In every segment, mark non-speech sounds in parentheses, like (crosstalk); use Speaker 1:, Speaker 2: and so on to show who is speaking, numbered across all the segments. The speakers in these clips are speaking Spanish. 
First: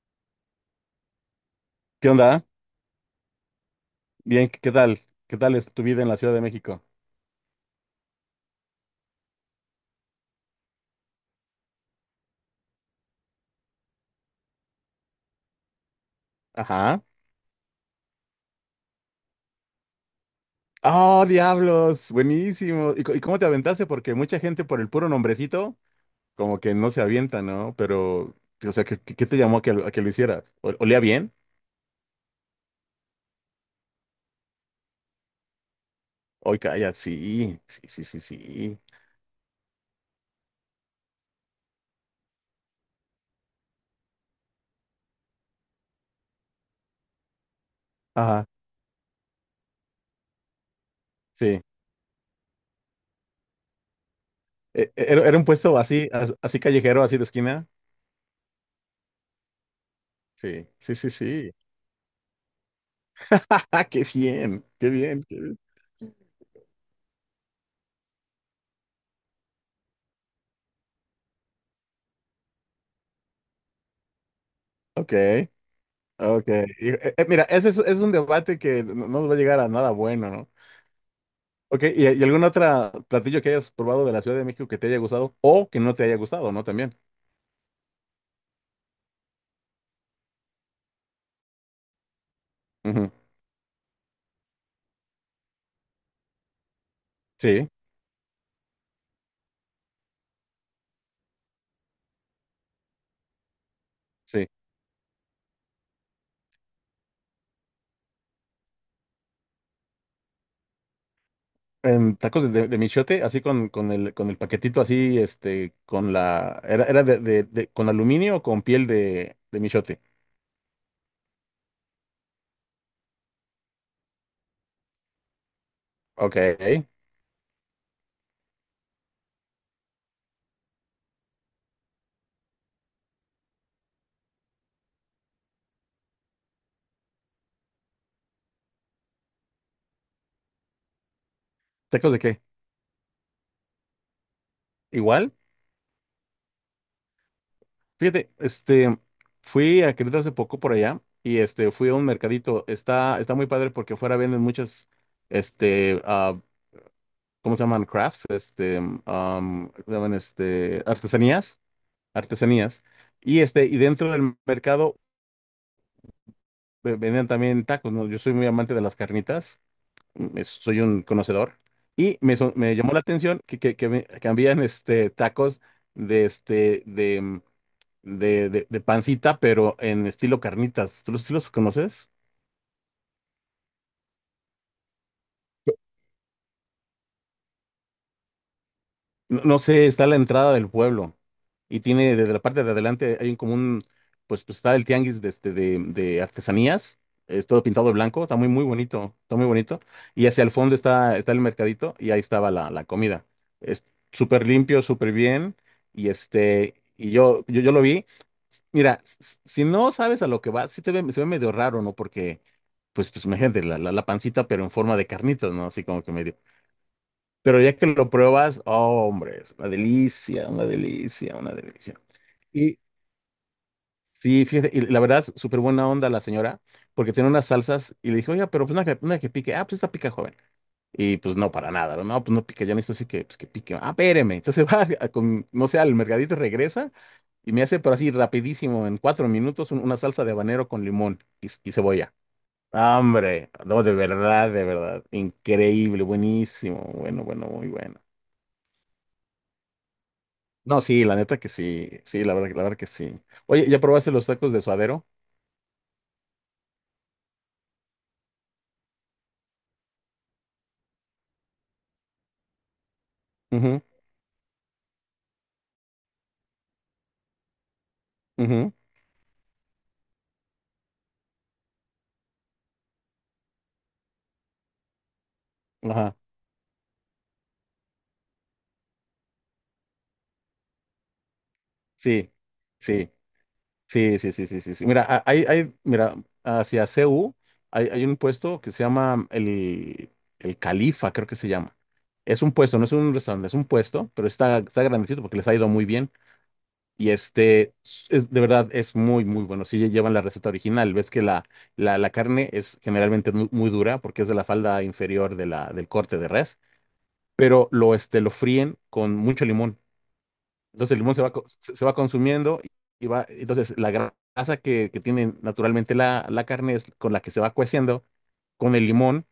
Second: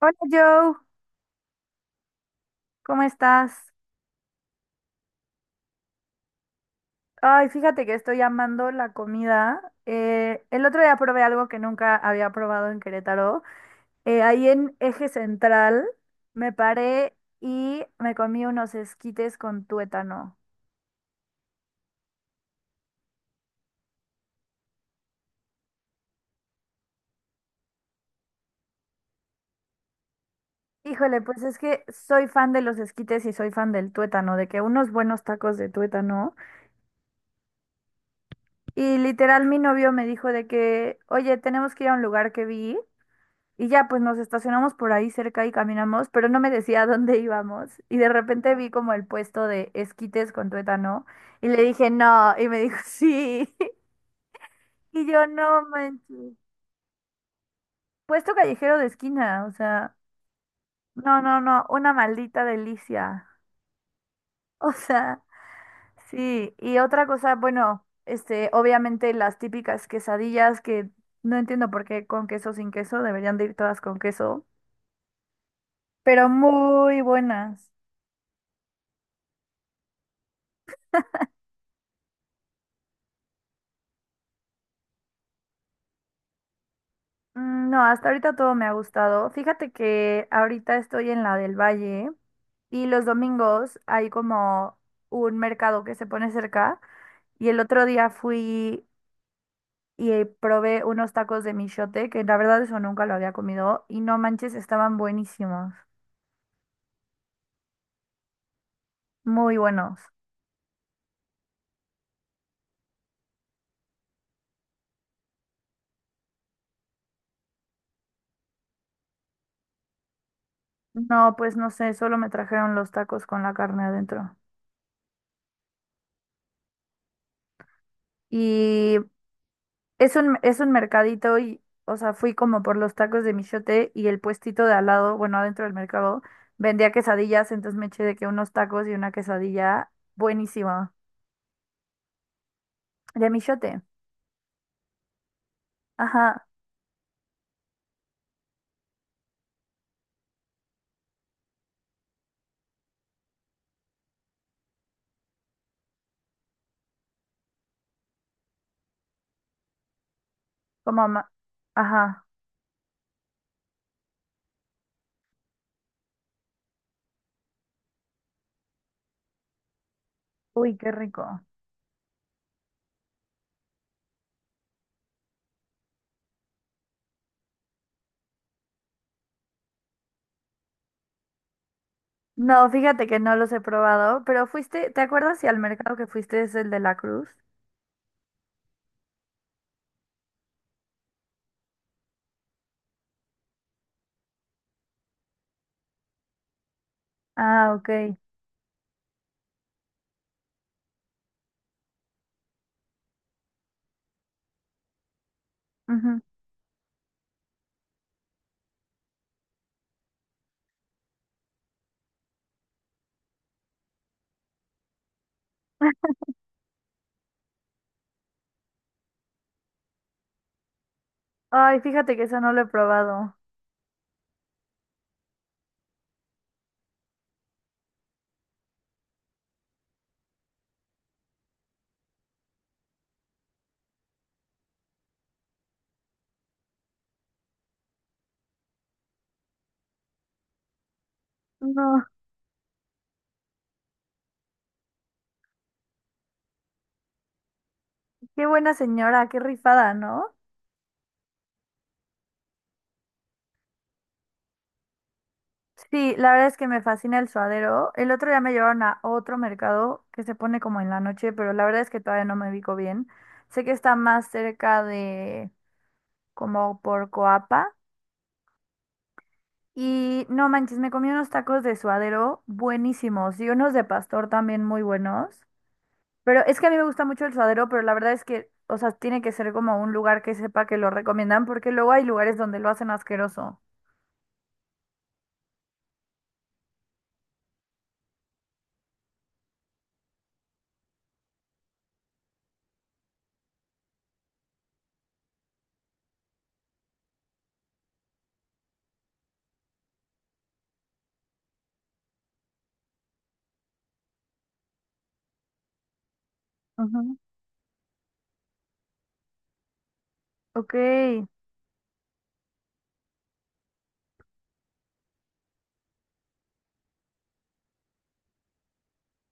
Speaker 1: Hola Joe,
Speaker 2: ¿Qué onda?
Speaker 1: ¿cómo estás?
Speaker 2: Bien, ¿qué tal? ¿Qué tal es tu vida en la Ciudad de México?
Speaker 1: Ay, fíjate que estoy amando la comida. El otro día probé algo que nunca había probado en Querétaro. Ahí en Eje Central me
Speaker 2: Ajá.
Speaker 1: paré y me comí unos esquites con tuétano.
Speaker 2: ¡Oh, diablos! Buenísimo. ¿Y, y cómo te aventaste? Porque mucha gente por el puro nombrecito, como que no se avienta, ¿no? Pero, o sea, ¿qué te llamó a que, a que lo hicieras? ¿Olía
Speaker 1: Híjole,
Speaker 2: bien?
Speaker 1: pues es que soy fan de los esquites y soy fan del tuétano, de que unos buenos tacos de tuétano.
Speaker 2: Hoy calla, sí, sí, sí, sí, sí.
Speaker 1: Y literal mi novio me dijo de que, oye, tenemos que ir a un lugar que vi. Y ya pues nos estacionamos por ahí cerca y caminamos, pero no me decía a dónde íbamos. Y de
Speaker 2: Ajá,
Speaker 1: repente vi como el puesto de esquites con tuétano y
Speaker 2: sí.
Speaker 1: le dije no, y me dijo sí. (laughs) Y yo
Speaker 2: ¿Era, era un
Speaker 1: no
Speaker 2: puesto así,
Speaker 1: manches.
Speaker 2: así callejero, así de esquina?
Speaker 1: Puesto callejero de esquina, o sea,
Speaker 2: Sí, sí, sí,
Speaker 1: no, no,
Speaker 2: sí.
Speaker 1: no, una maldita
Speaker 2: (laughs)
Speaker 1: delicia.
Speaker 2: ¡Ja,
Speaker 1: (laughs)
Speaker 2: ja! ¡Qué bien!
Speaker 1: O
Speaker 2: ¡Qué
Speaker 1: sea,
Speaker 2: bien! ¡Qué bien!
Speaker 1: sí. Y otra cosa, bueno, obviamente las típicas quesadillas que no entiendo por qué con queso sin queso, deberían de ir todas con queso,
Speaker 2: Ok.
Speaker 1: pero
Speaker 2: Ok, y,
Speaker 1: muy
Speaker 2: mira,
Speaker 1: buenas.
Speaker 2: ese es un debate que no nos va a llegar a nada bueno, ¿no? Ok, ¿y algún otro platillo que hayas probado de la Ciudad de México que te haya gustado o que no te haya gustado, ¿no? También.
Speaker 1: No, hasta ahorita todo me ha gustado. Fíjate que ahorita estoy en la del Valle y los
Speaker 2: Ujú.
Speaker 1: domingos hay como un mercado que se pone cerca y el
Speaker 2: Sí,
Speaker 1: otro día fui y probé unos tacos de michote, que la verdad eso nunca lo había comido y no
Speaker 2: sí.
Speaker 1: manches, estaban buenísimos, muy buenos.
Speaker 2: En tacos de michote, así con el paquetito así, era de, con aluminio o con piel de michote.
Speaker 1: No, pues no sé, solo me trajeron los tacos con la carne adentro.
Speaker 2: Ok.
Speaker 1: Y es un mercadito y, o sea, fui como por los tacos de michote y el puestito de al lado, bueno, adentro del mercado, vendía quesadillas, entonces me eché de que unos tacos y una quesadilla buenísima.
Speaker 2: ¿Tacos de qué?
Speaker 1: De michote.
Speaker 2: ¿Igual?
Speaker 1: Ajá,
Speaker 2: Fíjate, fui a Querétaro hace poco por allá y fui a un mercadito. Está muy padre porque afuera venden muchas, este, ah, ¿cómo se llaman? Crafts, ¿cómo se llaman?
Speaker 1: como ma-
Speaker 2: Artesanías,
Speaker 1: ajá.
Speaker 2: artesanías. Y dentro del mercado vendían también tacos, ¿no? Yo soy muy amante de las carnitas,
Speaker 1: Uy,
Speaker 2: soy
Speaker 1: qué
Speaker 2: un
Speaker 1: rico.
Speaker 2: conocedor. Y me llamó la atención que, que habían, tacos de, este, de pancita, pero en estilo carnitas. ¿Tú los, sí los conoces?
Speaker 1: No, fíjate que no los he probado, pero fuiste, ¿te acuerdas si al mercado que fuiste es el de la Cruz?
Speaker 2: No, no sé, está la entrada del pueblo y tiene desde la parte de adelante hay un común, pues está el tianguis de artesanías, es todo
Speaker 1: Ah,
Speaker 2: pintado
Speaker 1: ok.
Speaker 2: de blanco, está muy, muy bonito, está muy bonito. Y hacia el fondo está el mercadito y ahí estaba la comida. Es súper limpio, súper bien y
Speaker 1: Ujú.
Speaker 2: este, y yo lo vi. Mira, si no sabes a lo que va, se ve medio raro, ¿no? Porque, pues imagínate, la pancita, pero en forma de carnitas, ¿no? Así como que medio. Pero ya que lo pruebas, oh, hombre, es una delicia, una delicia, una
Speaker 1: Ay,
Speaker 2: delicia.
Speaker 1: fíjate que eso no lo he
Speaker 2: Y
Speaker 1: probado.
Speaker 2: sí, fíjate, y la verdad, súper buena onda la señora, porque tiene unas salsas y le dije, oiga, pero pues una que pique, ah, pues esta pica joven. Y pues no, para nada, no, no, pues no pica, yo necesito así que, pues, que pique, ah, espéreme. Entonces (laughs) va, con, no sé, al mercadito regresa y me hace, pero así rapidísimo, en 4 minutos, una salsa de habanero con limón y
Speaker 1: No,
Speaker 2: cebolla. Ah, hombre, no, de verdad, increíble, buenísimo, bueno, bueno, muy bueno.
Speaker 1: qué buena señora, qué rifada, ¿no?
Speaker 2: No, sí, la neta que sí. Sí, la verdad que sí. Oye, ¿ya probaste los tacos de suadero?
Speaker 1: Sí, la verdad es que me fascina el suadero. El otro día me llevaron a otro mercado que se pone como en la noche, pero la verdad es que todavía no me ubico bien. Sé que
Speaker 2: Ujú,
Speaker 1: está más cerca de como por Coapa.
Speaker 2: ujú.
Speaker 1: Y no manches, me comí unos tacos de suadero buenísimos y unos de pastor también muy buenos.
Speaker 2: Ajá.
Speaker 1: Pero es que a mí me gusta mucho el suadero, pero la verdad es que, o sea, tiene que ser como un lugar que sepa que lo recomiendan, porque luego hay
Speaker 2: Sí,
Speaker 1: lugares donde lo hacen
Speaker 2: sí,
Speaker 1: asqueroso.
Speaker 2: sí, sí, sí, sí, sí, sí. Mira, hacia CU hay un puesto que se llama el Califa, creo que se llama. Es un puesto, no es un restaurante, es un puesto, pero está grandecito porque les ha ido muy bien. Y este, de verdad, es muy, muy bueno. Si llevan la receta original, ves que la carne es generalmente muy, dura porque es de la falda inferior del corte de res,
Speaker 1: Ujú.
Speaker 2: pero lo fríen con mucho limón.
Speaker 1: Ok.
Speaker 2: Entonces el limón se va consumiendo entonces la grasa que tiene naturalmente la carne es con la que se va cueciendo con el limón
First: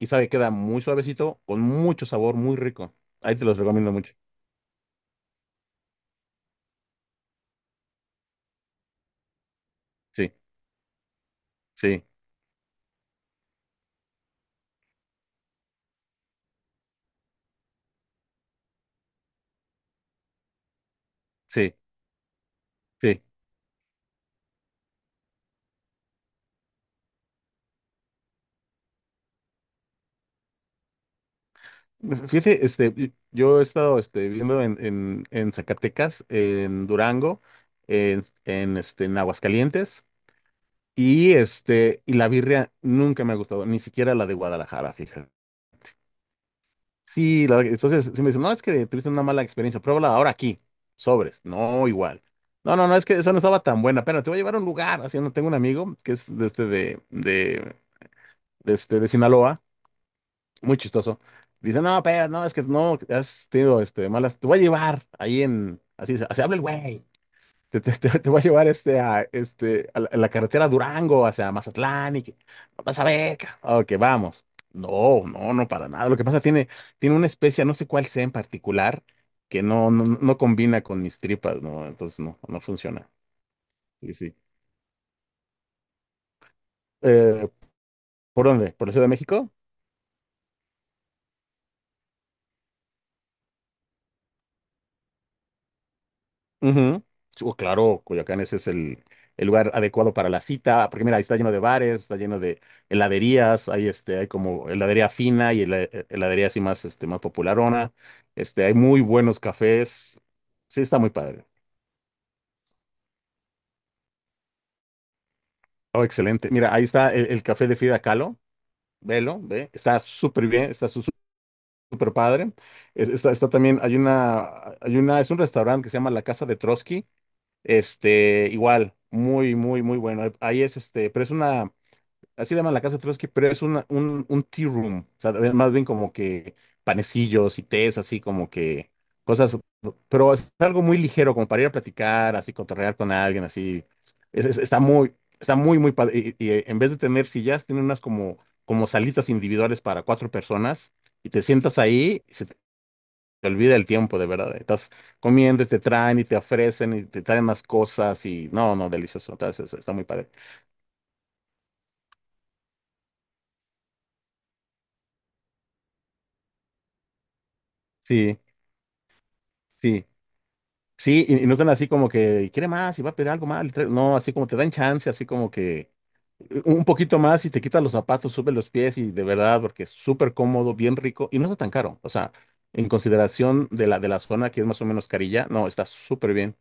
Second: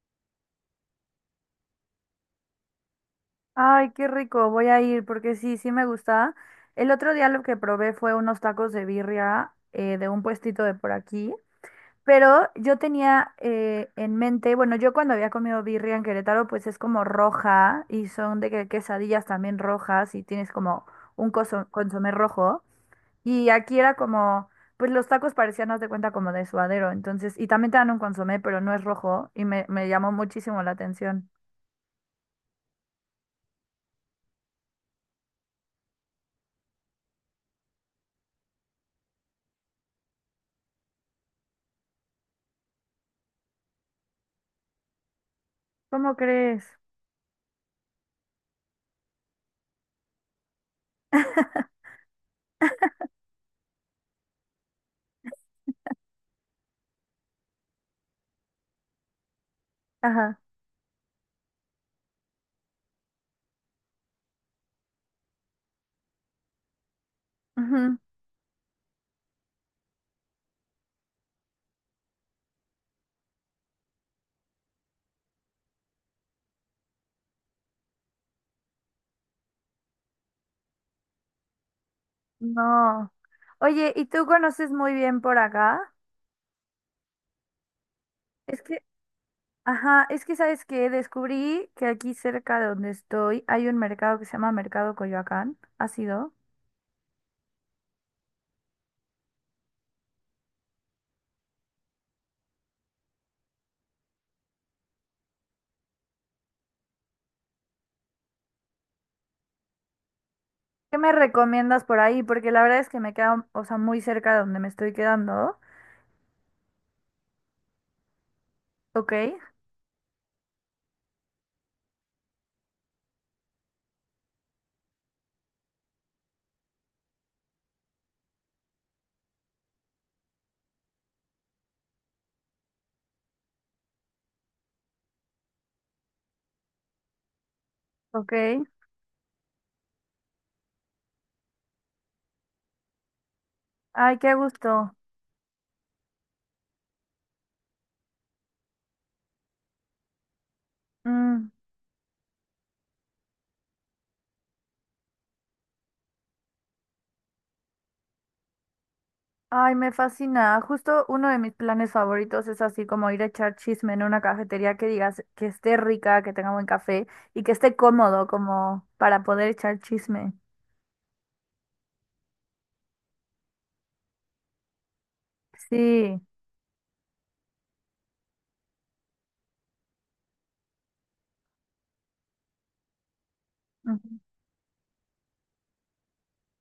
Speaker 2: y sabe, queda muy suavecito, con mucho sabor, muy rico. Ahí te los recomiendo
Speaker 1: Ay, qué
Speaker 2: mucho.
Speaker 1: rico, voy a ir porque sí, sí me gusta. El otro día lo que probé fue unos tacos de birria de un
Speaker 2: Sí,
Speaker 1: puestito de por aquí,
Speaker 2: sí,
Speaker 1: pero yo tenía en mente, bueno, yo cuando había comido birria en Querétaro, pues es como roja y son de que quesadillas también rojas y tienes como un
Speaker 2: sí,
Speaker 1: consomé rojo.
Speaker 2: sí.
Speaker 1: Y aquí era como, pues los tacos parecían, haz de cuenta, como de suadero, entonces, y también te dan un consomé, pero no es rojo y me llamó muchísimo la atención.
Speaker 2: Fíjate, yo he estado viviendo en, en Zacatecas, en Durango, en Aguascalientes, y la birria nunca me ha gustado, ni siquiera la de Guadalajara, fíjate.
Speaker 1: ¿Cómo crees?
Speaker 2: Sí, entonces, si me dicen, no, es que tuviste una mala experiencia, pruébala ahora aquí, sobres, no, igual. No, no, no, es que esa no estaba tan buena, pero te voy a llevar a un lugar, así, no tengo un amigo que es de, este, de, este, de Sinaloa.
Speaker 1: Ajá.
Speaker 2: Muy chistoso. Dice, no, pero no, es que no, has tenido malas, te voy a llevar ahí en, así, se así habla el güey, te, te,
Speaker 1: Ujú.
Speaker 2: te- te voy a llevar a la carretera Durango, hacia Mazatlán, y que, vas a ver, Ok, vamos. No, no, no, para nada. Lo que pasa, tiene una especie, no sé cuál sea en particular, que no, no, no no combina con mis tripas, ¿no? Entonces, no, no funciona.
Speaker 1: No. Oye, ¿y
Speaker 2: Sí,
Speaker 1: tú
Speaker 2: sí.
Speaker 1: conoces muy bien por acá?
Speaker 2: Eh, ¿Por
Speaker 1: Es
Speaker 2: dónde?
Speaker 1: que,
Speaker 2: ¿Por la Ciudad de México?
Speaker 1: ajá, es que sabes que descubrí que aquí cerca de donde estoy hay un mercado que se llama Mercado Coyoacán. ¿Has ido?
Speaker 2: Ujú. Sí, oh, claro, Coyoacán ese es el lugar adecuado para la cita, porque mira, ahí está lleno de bares, está lleno de heladerías, hay como heladería fina y heladería así más, más popularona, hay muy buenos cafés, sí,
Speaker 1: ¿Qué
Speaker 2: está muy
Speaker 1: me
Speaker 2: padre.
Speaker 1: recomiendas por ahí? Porque la verdad es que me queda, o sea, muy cerca de donde me estoy quedando.
Speaker 2: Oh, excelente. Mira, ahí está el café de Frida Kahlo,
Speaker 1: Ok,
Speaker 2: ve, está súper bien, está super padre. Está, está también, es un restaurante que se llama La Casa de Trotsky. Igual, muy, muy, muy bueno. Ahí es pero es una, así le llaman la casa de Trotsky, pero es un tea room, o sea, es más bien como que panecillos y tés, así como
Speaker 1: ok.
Speaker 2: que cosas, pero es algo muy ligero, como para ir a platicar, así cotorrear con alguien, así.
Speaker 1: Ay, qué
Speaker 2: Es- es- está
Speaker 1: gusto.
Speaker 2: muy, está muy, muy padre, y, en vez de tener sillas, tiene unas como salitas individuales para cuatro personas, y te
Speaker 1: Mm,
Speaker 2: sientas ahí, y se te olvida el tiempo, de verdad, estás comiendo y te traen y te ofrecen y te traen más cosas, y no, no, delicioso, entonces
Speaker 1: Ay,
Speaker 2: está
Speaker 1: me
Speaker 2: está muy padre,
Speaker 1: fascina. Justo uno de mis planes favoritos es así como ir a echar chisme en una cafetería que digas que esté rica, que tenga buen café y que esté cómodo
Speaker 2: sí,
Speaker 1: como para poder echar
Speaker 2: sí.
Speaker 1: chisme.
Speaker 2: Sí, y no están así como que quiere más y va a pedir algo más. No, así como te dan chance, así como que
Speaker 1: Sí.
Speaker 2: un poquito más y te quitas los zapatos, sube los pies y de verdad, porque es súper cómodo, bien rico y no está tan caro. O sea, en consideración de la, de
Speaker 1: Ujú.
Speaker 2: la zona que es más o menos carilla, no, está súper bien.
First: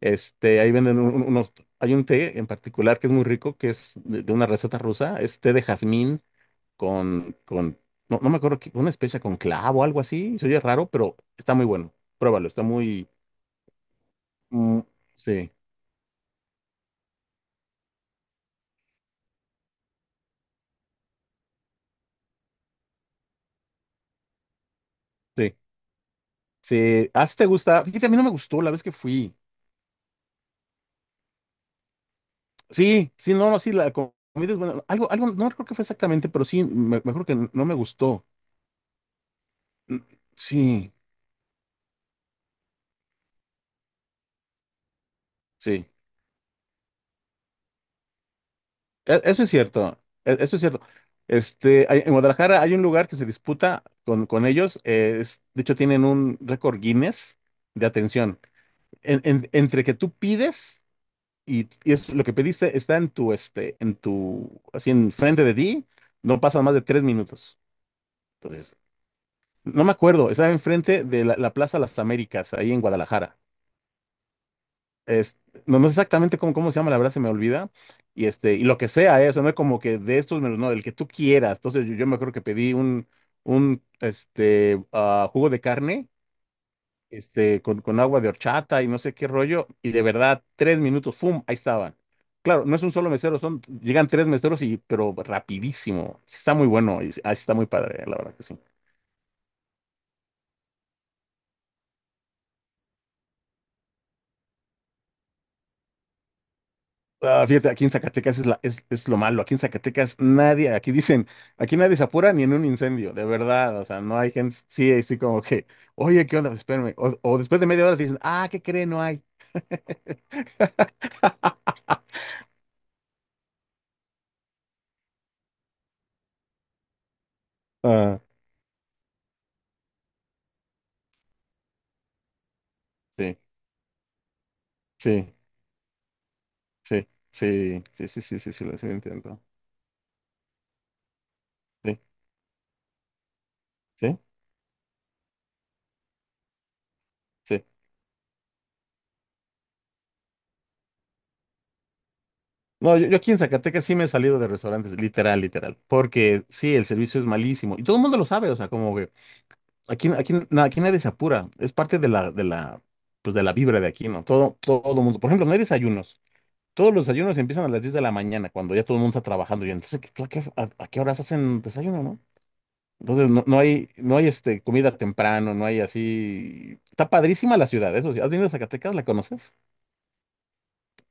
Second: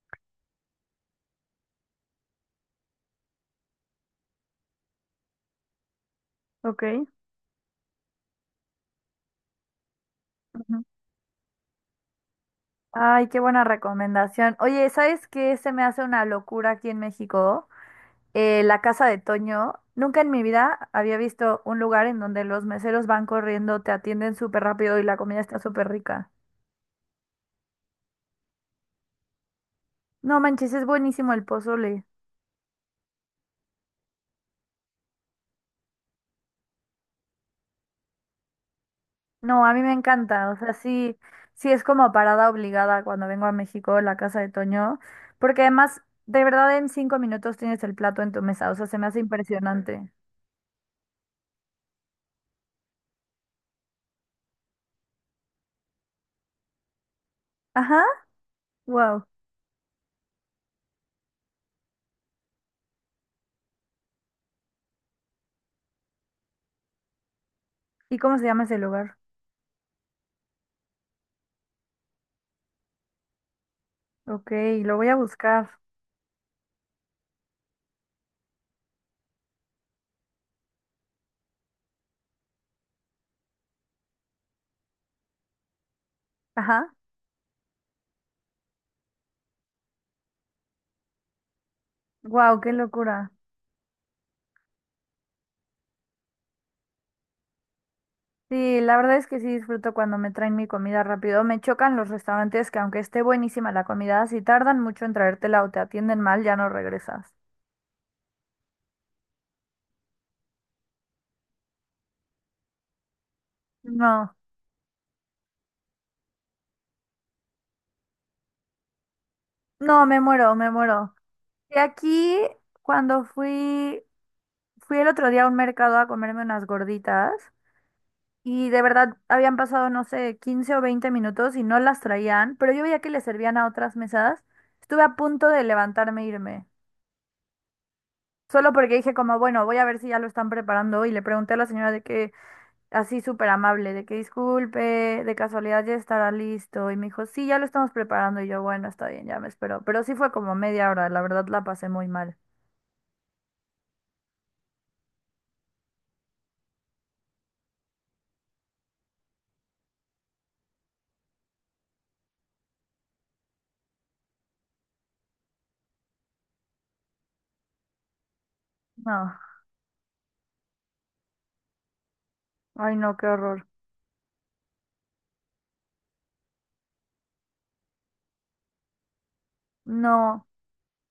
Speaker 2: Ahí venden hay un té en particular que es muy rico, que es de una receta rusa, es té de jazmín
Speaker 1: Ok.
Speaker 2: con, con, no, no me acuerdo, una especia con clavo o algo así, se oye
Speaker 1: Ujú.
Speaker 2: raro, pero está muy bueno. Pruébalo, está muy,
Speaker 1: Ay, qué buena recomendación.
Speaker 2: mm,
Speaker 1: Oye, ¿sabes
Speaker 2: sí.
Speaker 1: qué se me hace una locura aquí en México? La casa de Toño. Nunca en mi vida había visto un lugar en donde los meseros van corriendo, te atienden súper rápido y la comida
Speaker 2: Sí,
Speaker 1: está súper rica.
Speaker 2: sí. Ah, sí te gusta. Fíjate, a mí no me gustó la vez que fui.
Speaker 1: No manches, es buenísimo el pozole.
Speaker 2: Sí, sí, no, no, sí, la comida es buena. Algo, algo, no recuerdo qué fue exactamente, pero sí, mejor que no me gustó.
Speaker 1: No, a mí me
Speaker 2: Mm,
Speaker 1: encanta, o sea,
Speaker 2: sí,
Speaker 1: sí, sí es como parada obligada cuando vengo a México, la casa de Toño, porque
Speaker 2: sí.
Speaker 1: además, de verdad, en 5 minutos tienes el plato en tu mesa, o sea, se me hace
Speaker 2: Eso es cierto.
Speaker 1: impresionante.
Speaker 2: Eso es cierto. En Guadalajara hay un lugar que se disputa con ellos. De hecho, tienen un récord Guinness de
Speaker 1: Ajá,
Speaker 2: atención. En-
Speaker 1: wow.
Speaker 2: en- entre que tú pides y es lo que pediste está en tu, en tu, así enfrente de ti, no pasan más de 3 minutos.
Speaker 1: ¿Y cómo se llama
Speaker 2: Entonces,
Speaker 1: ese lugar?
Speaker 2: no me acuerdo, estaba enfrente de la Plaza Las Américas, ahí en Guadalajara.
Speaker 1: Ok, lo voy a
Speaker 2: Es-
Speaker 1: buscar.
Speaker 2: no, no sé exactamente cómo se llama, la verdad se me olvida. Y lo que sea, ¿eh? O sea, no es como que de estos menús, no, del que tú quieras. Entonces yo me acuerdo que pedí un jugo de carne,
Speaker 1: Ajá,
Speaker 2: con agua de horchata y no sé qué rollo. Y de verdad, 3 minutos, ¡fum! Ahí estaban.
Speaker 1: wow,
Speaker 2: Claro,
Speaker 1: qué
Speaker 2: no es un solo
Speaker 1: locura.
Speaker 2: mesero, llegan tres meseros, y, pero rapidísimo. Sí está muy bueno, sí está muy padre, ¿eh? La verdad que sí.
Speaker 1: Sí, la verdad es que sí disfruto cuando me traen mi comida rápido. Me chocan los restaurantes que aunque esté buenísima la comida, si tardan mucho en traértela o te atienden mal, ya no regresas.
Speaker 2: Ah, fíjate, aquí en Zacatecas es lo malo. Aquí en Zacatecas nadie, aquí dicen, aquí nadie se apura ni en un incendio, de verdad. O sea, no hay
Speaker 1: No,
Speaker 2: gente, sí, así como que, oye, ¿qué onda? Espérame. O después de media hora te dicen, ah, ¿qué cree? No hay.
Speaker 1: no, me muero, me muero. Y
Speaker 2: (laughs)
Speaker 1: aquí, cuando fui, fui el otro día a un mercado a comerme unas gorditas
Speaker 2: Ah,
Speaker 1: y de verdad habían pasado, no sé, 15 o 20 minutos y no las traían, pero yo veía que les
Speaker 2: sí,
Speaker 1: servían a otras mesas. Estuve a
Speaker 2: sí,
Speaker 1: punto de levantarme e irme,
Speaker 2: sí, sí, sí, sí, sí, sí, sí,
Speaker 1: solo
Speaker 2: sí lo
Speaker 1: porque dije como,
Speaker 2: entiendo.
Speaker 1: bueno, voy a ver si ya lo están preparando y le pregunté a la señora
Speaker 2: Sí,
Speaker 1: de que, así súper amable, de que
Speaker 2: sí,
Speaker 1: disculpe, de casualidad ya estará listo y me dijo, sí, ya lo
Speaker 2: sí.
Speaker 1: estamos preparando y yo, bueno, está bien, ya me espero, pero sí fue como media hora, la verdad la pasé muy mal.
Speaker 2: No, yo aquí en Zacatecas sí me he salido de restaurantes, literal, literal, porque sí, el servicio es malísimo y todo el mundo lo sabe, o sea, como que. Aquí nadie se apura. Es parte de la, pues de la vibra de aquí, ¿no? Todo, todo el mundo. Por ejemplo, no hay desayunos. Todos los desayunos empiezan a las 10 de la mañana, cuando ya todo el mundo está
Speaker 1: No,
Speaker 2: trabajando. Y entonces, tú a qué horas hacen desayuno, no?
Speaker 1: ay no, qué
Speaker 2: Entonces, no no
Speaker 1: horror.
Speaker 2: hay, no hay este, comida temprano, no hay así. Está padrísima la ciudad, eso sí. ¿Has venido a Zacatecas? ¿La conoces?
Speaker 1: No,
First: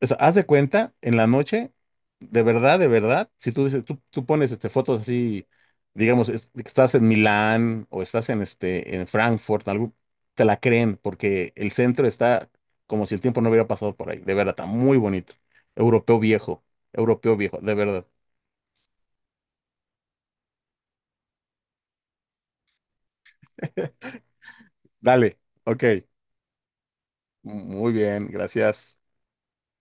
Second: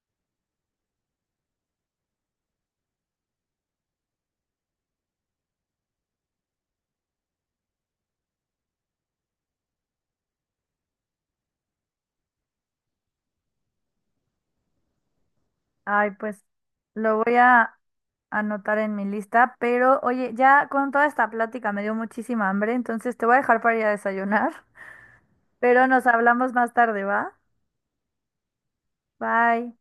Speaker 2: O sea, haz de cuenta, en la noche, de verdad, si tú dices, tú pones fotos así, digamos, estás en Milán o estás en Frankfurt, algo, te la creen porque el centro está como si el tiempo no hubiera pasado por ahí. De verdad, está muy bonito.
Speaker 1: ay,
Speaker 2: Europeo
Speaker 1: pues
Speaker 2: viejo,
Speaker 1: lo voy
Speaker 2: europeo viejo,
Speaker 1: a
Speaker 2: de verdad.
Speaker 1: anotar en mi lista, pero oye, ya con toda esta plática me dio muchísima hambre, entonces te voy a dejar para ir a
Speaker 2: (laughs)
Speaker 1: desayunar,
Speaker 2: Dale,
Speaker 1: (laughs)
Speaker 2: ok.
Speaker 1: pero nos hablamos más tarde, ¿va?
Speaker 2: Muy bien, gracias.
Speaker 1: Bye.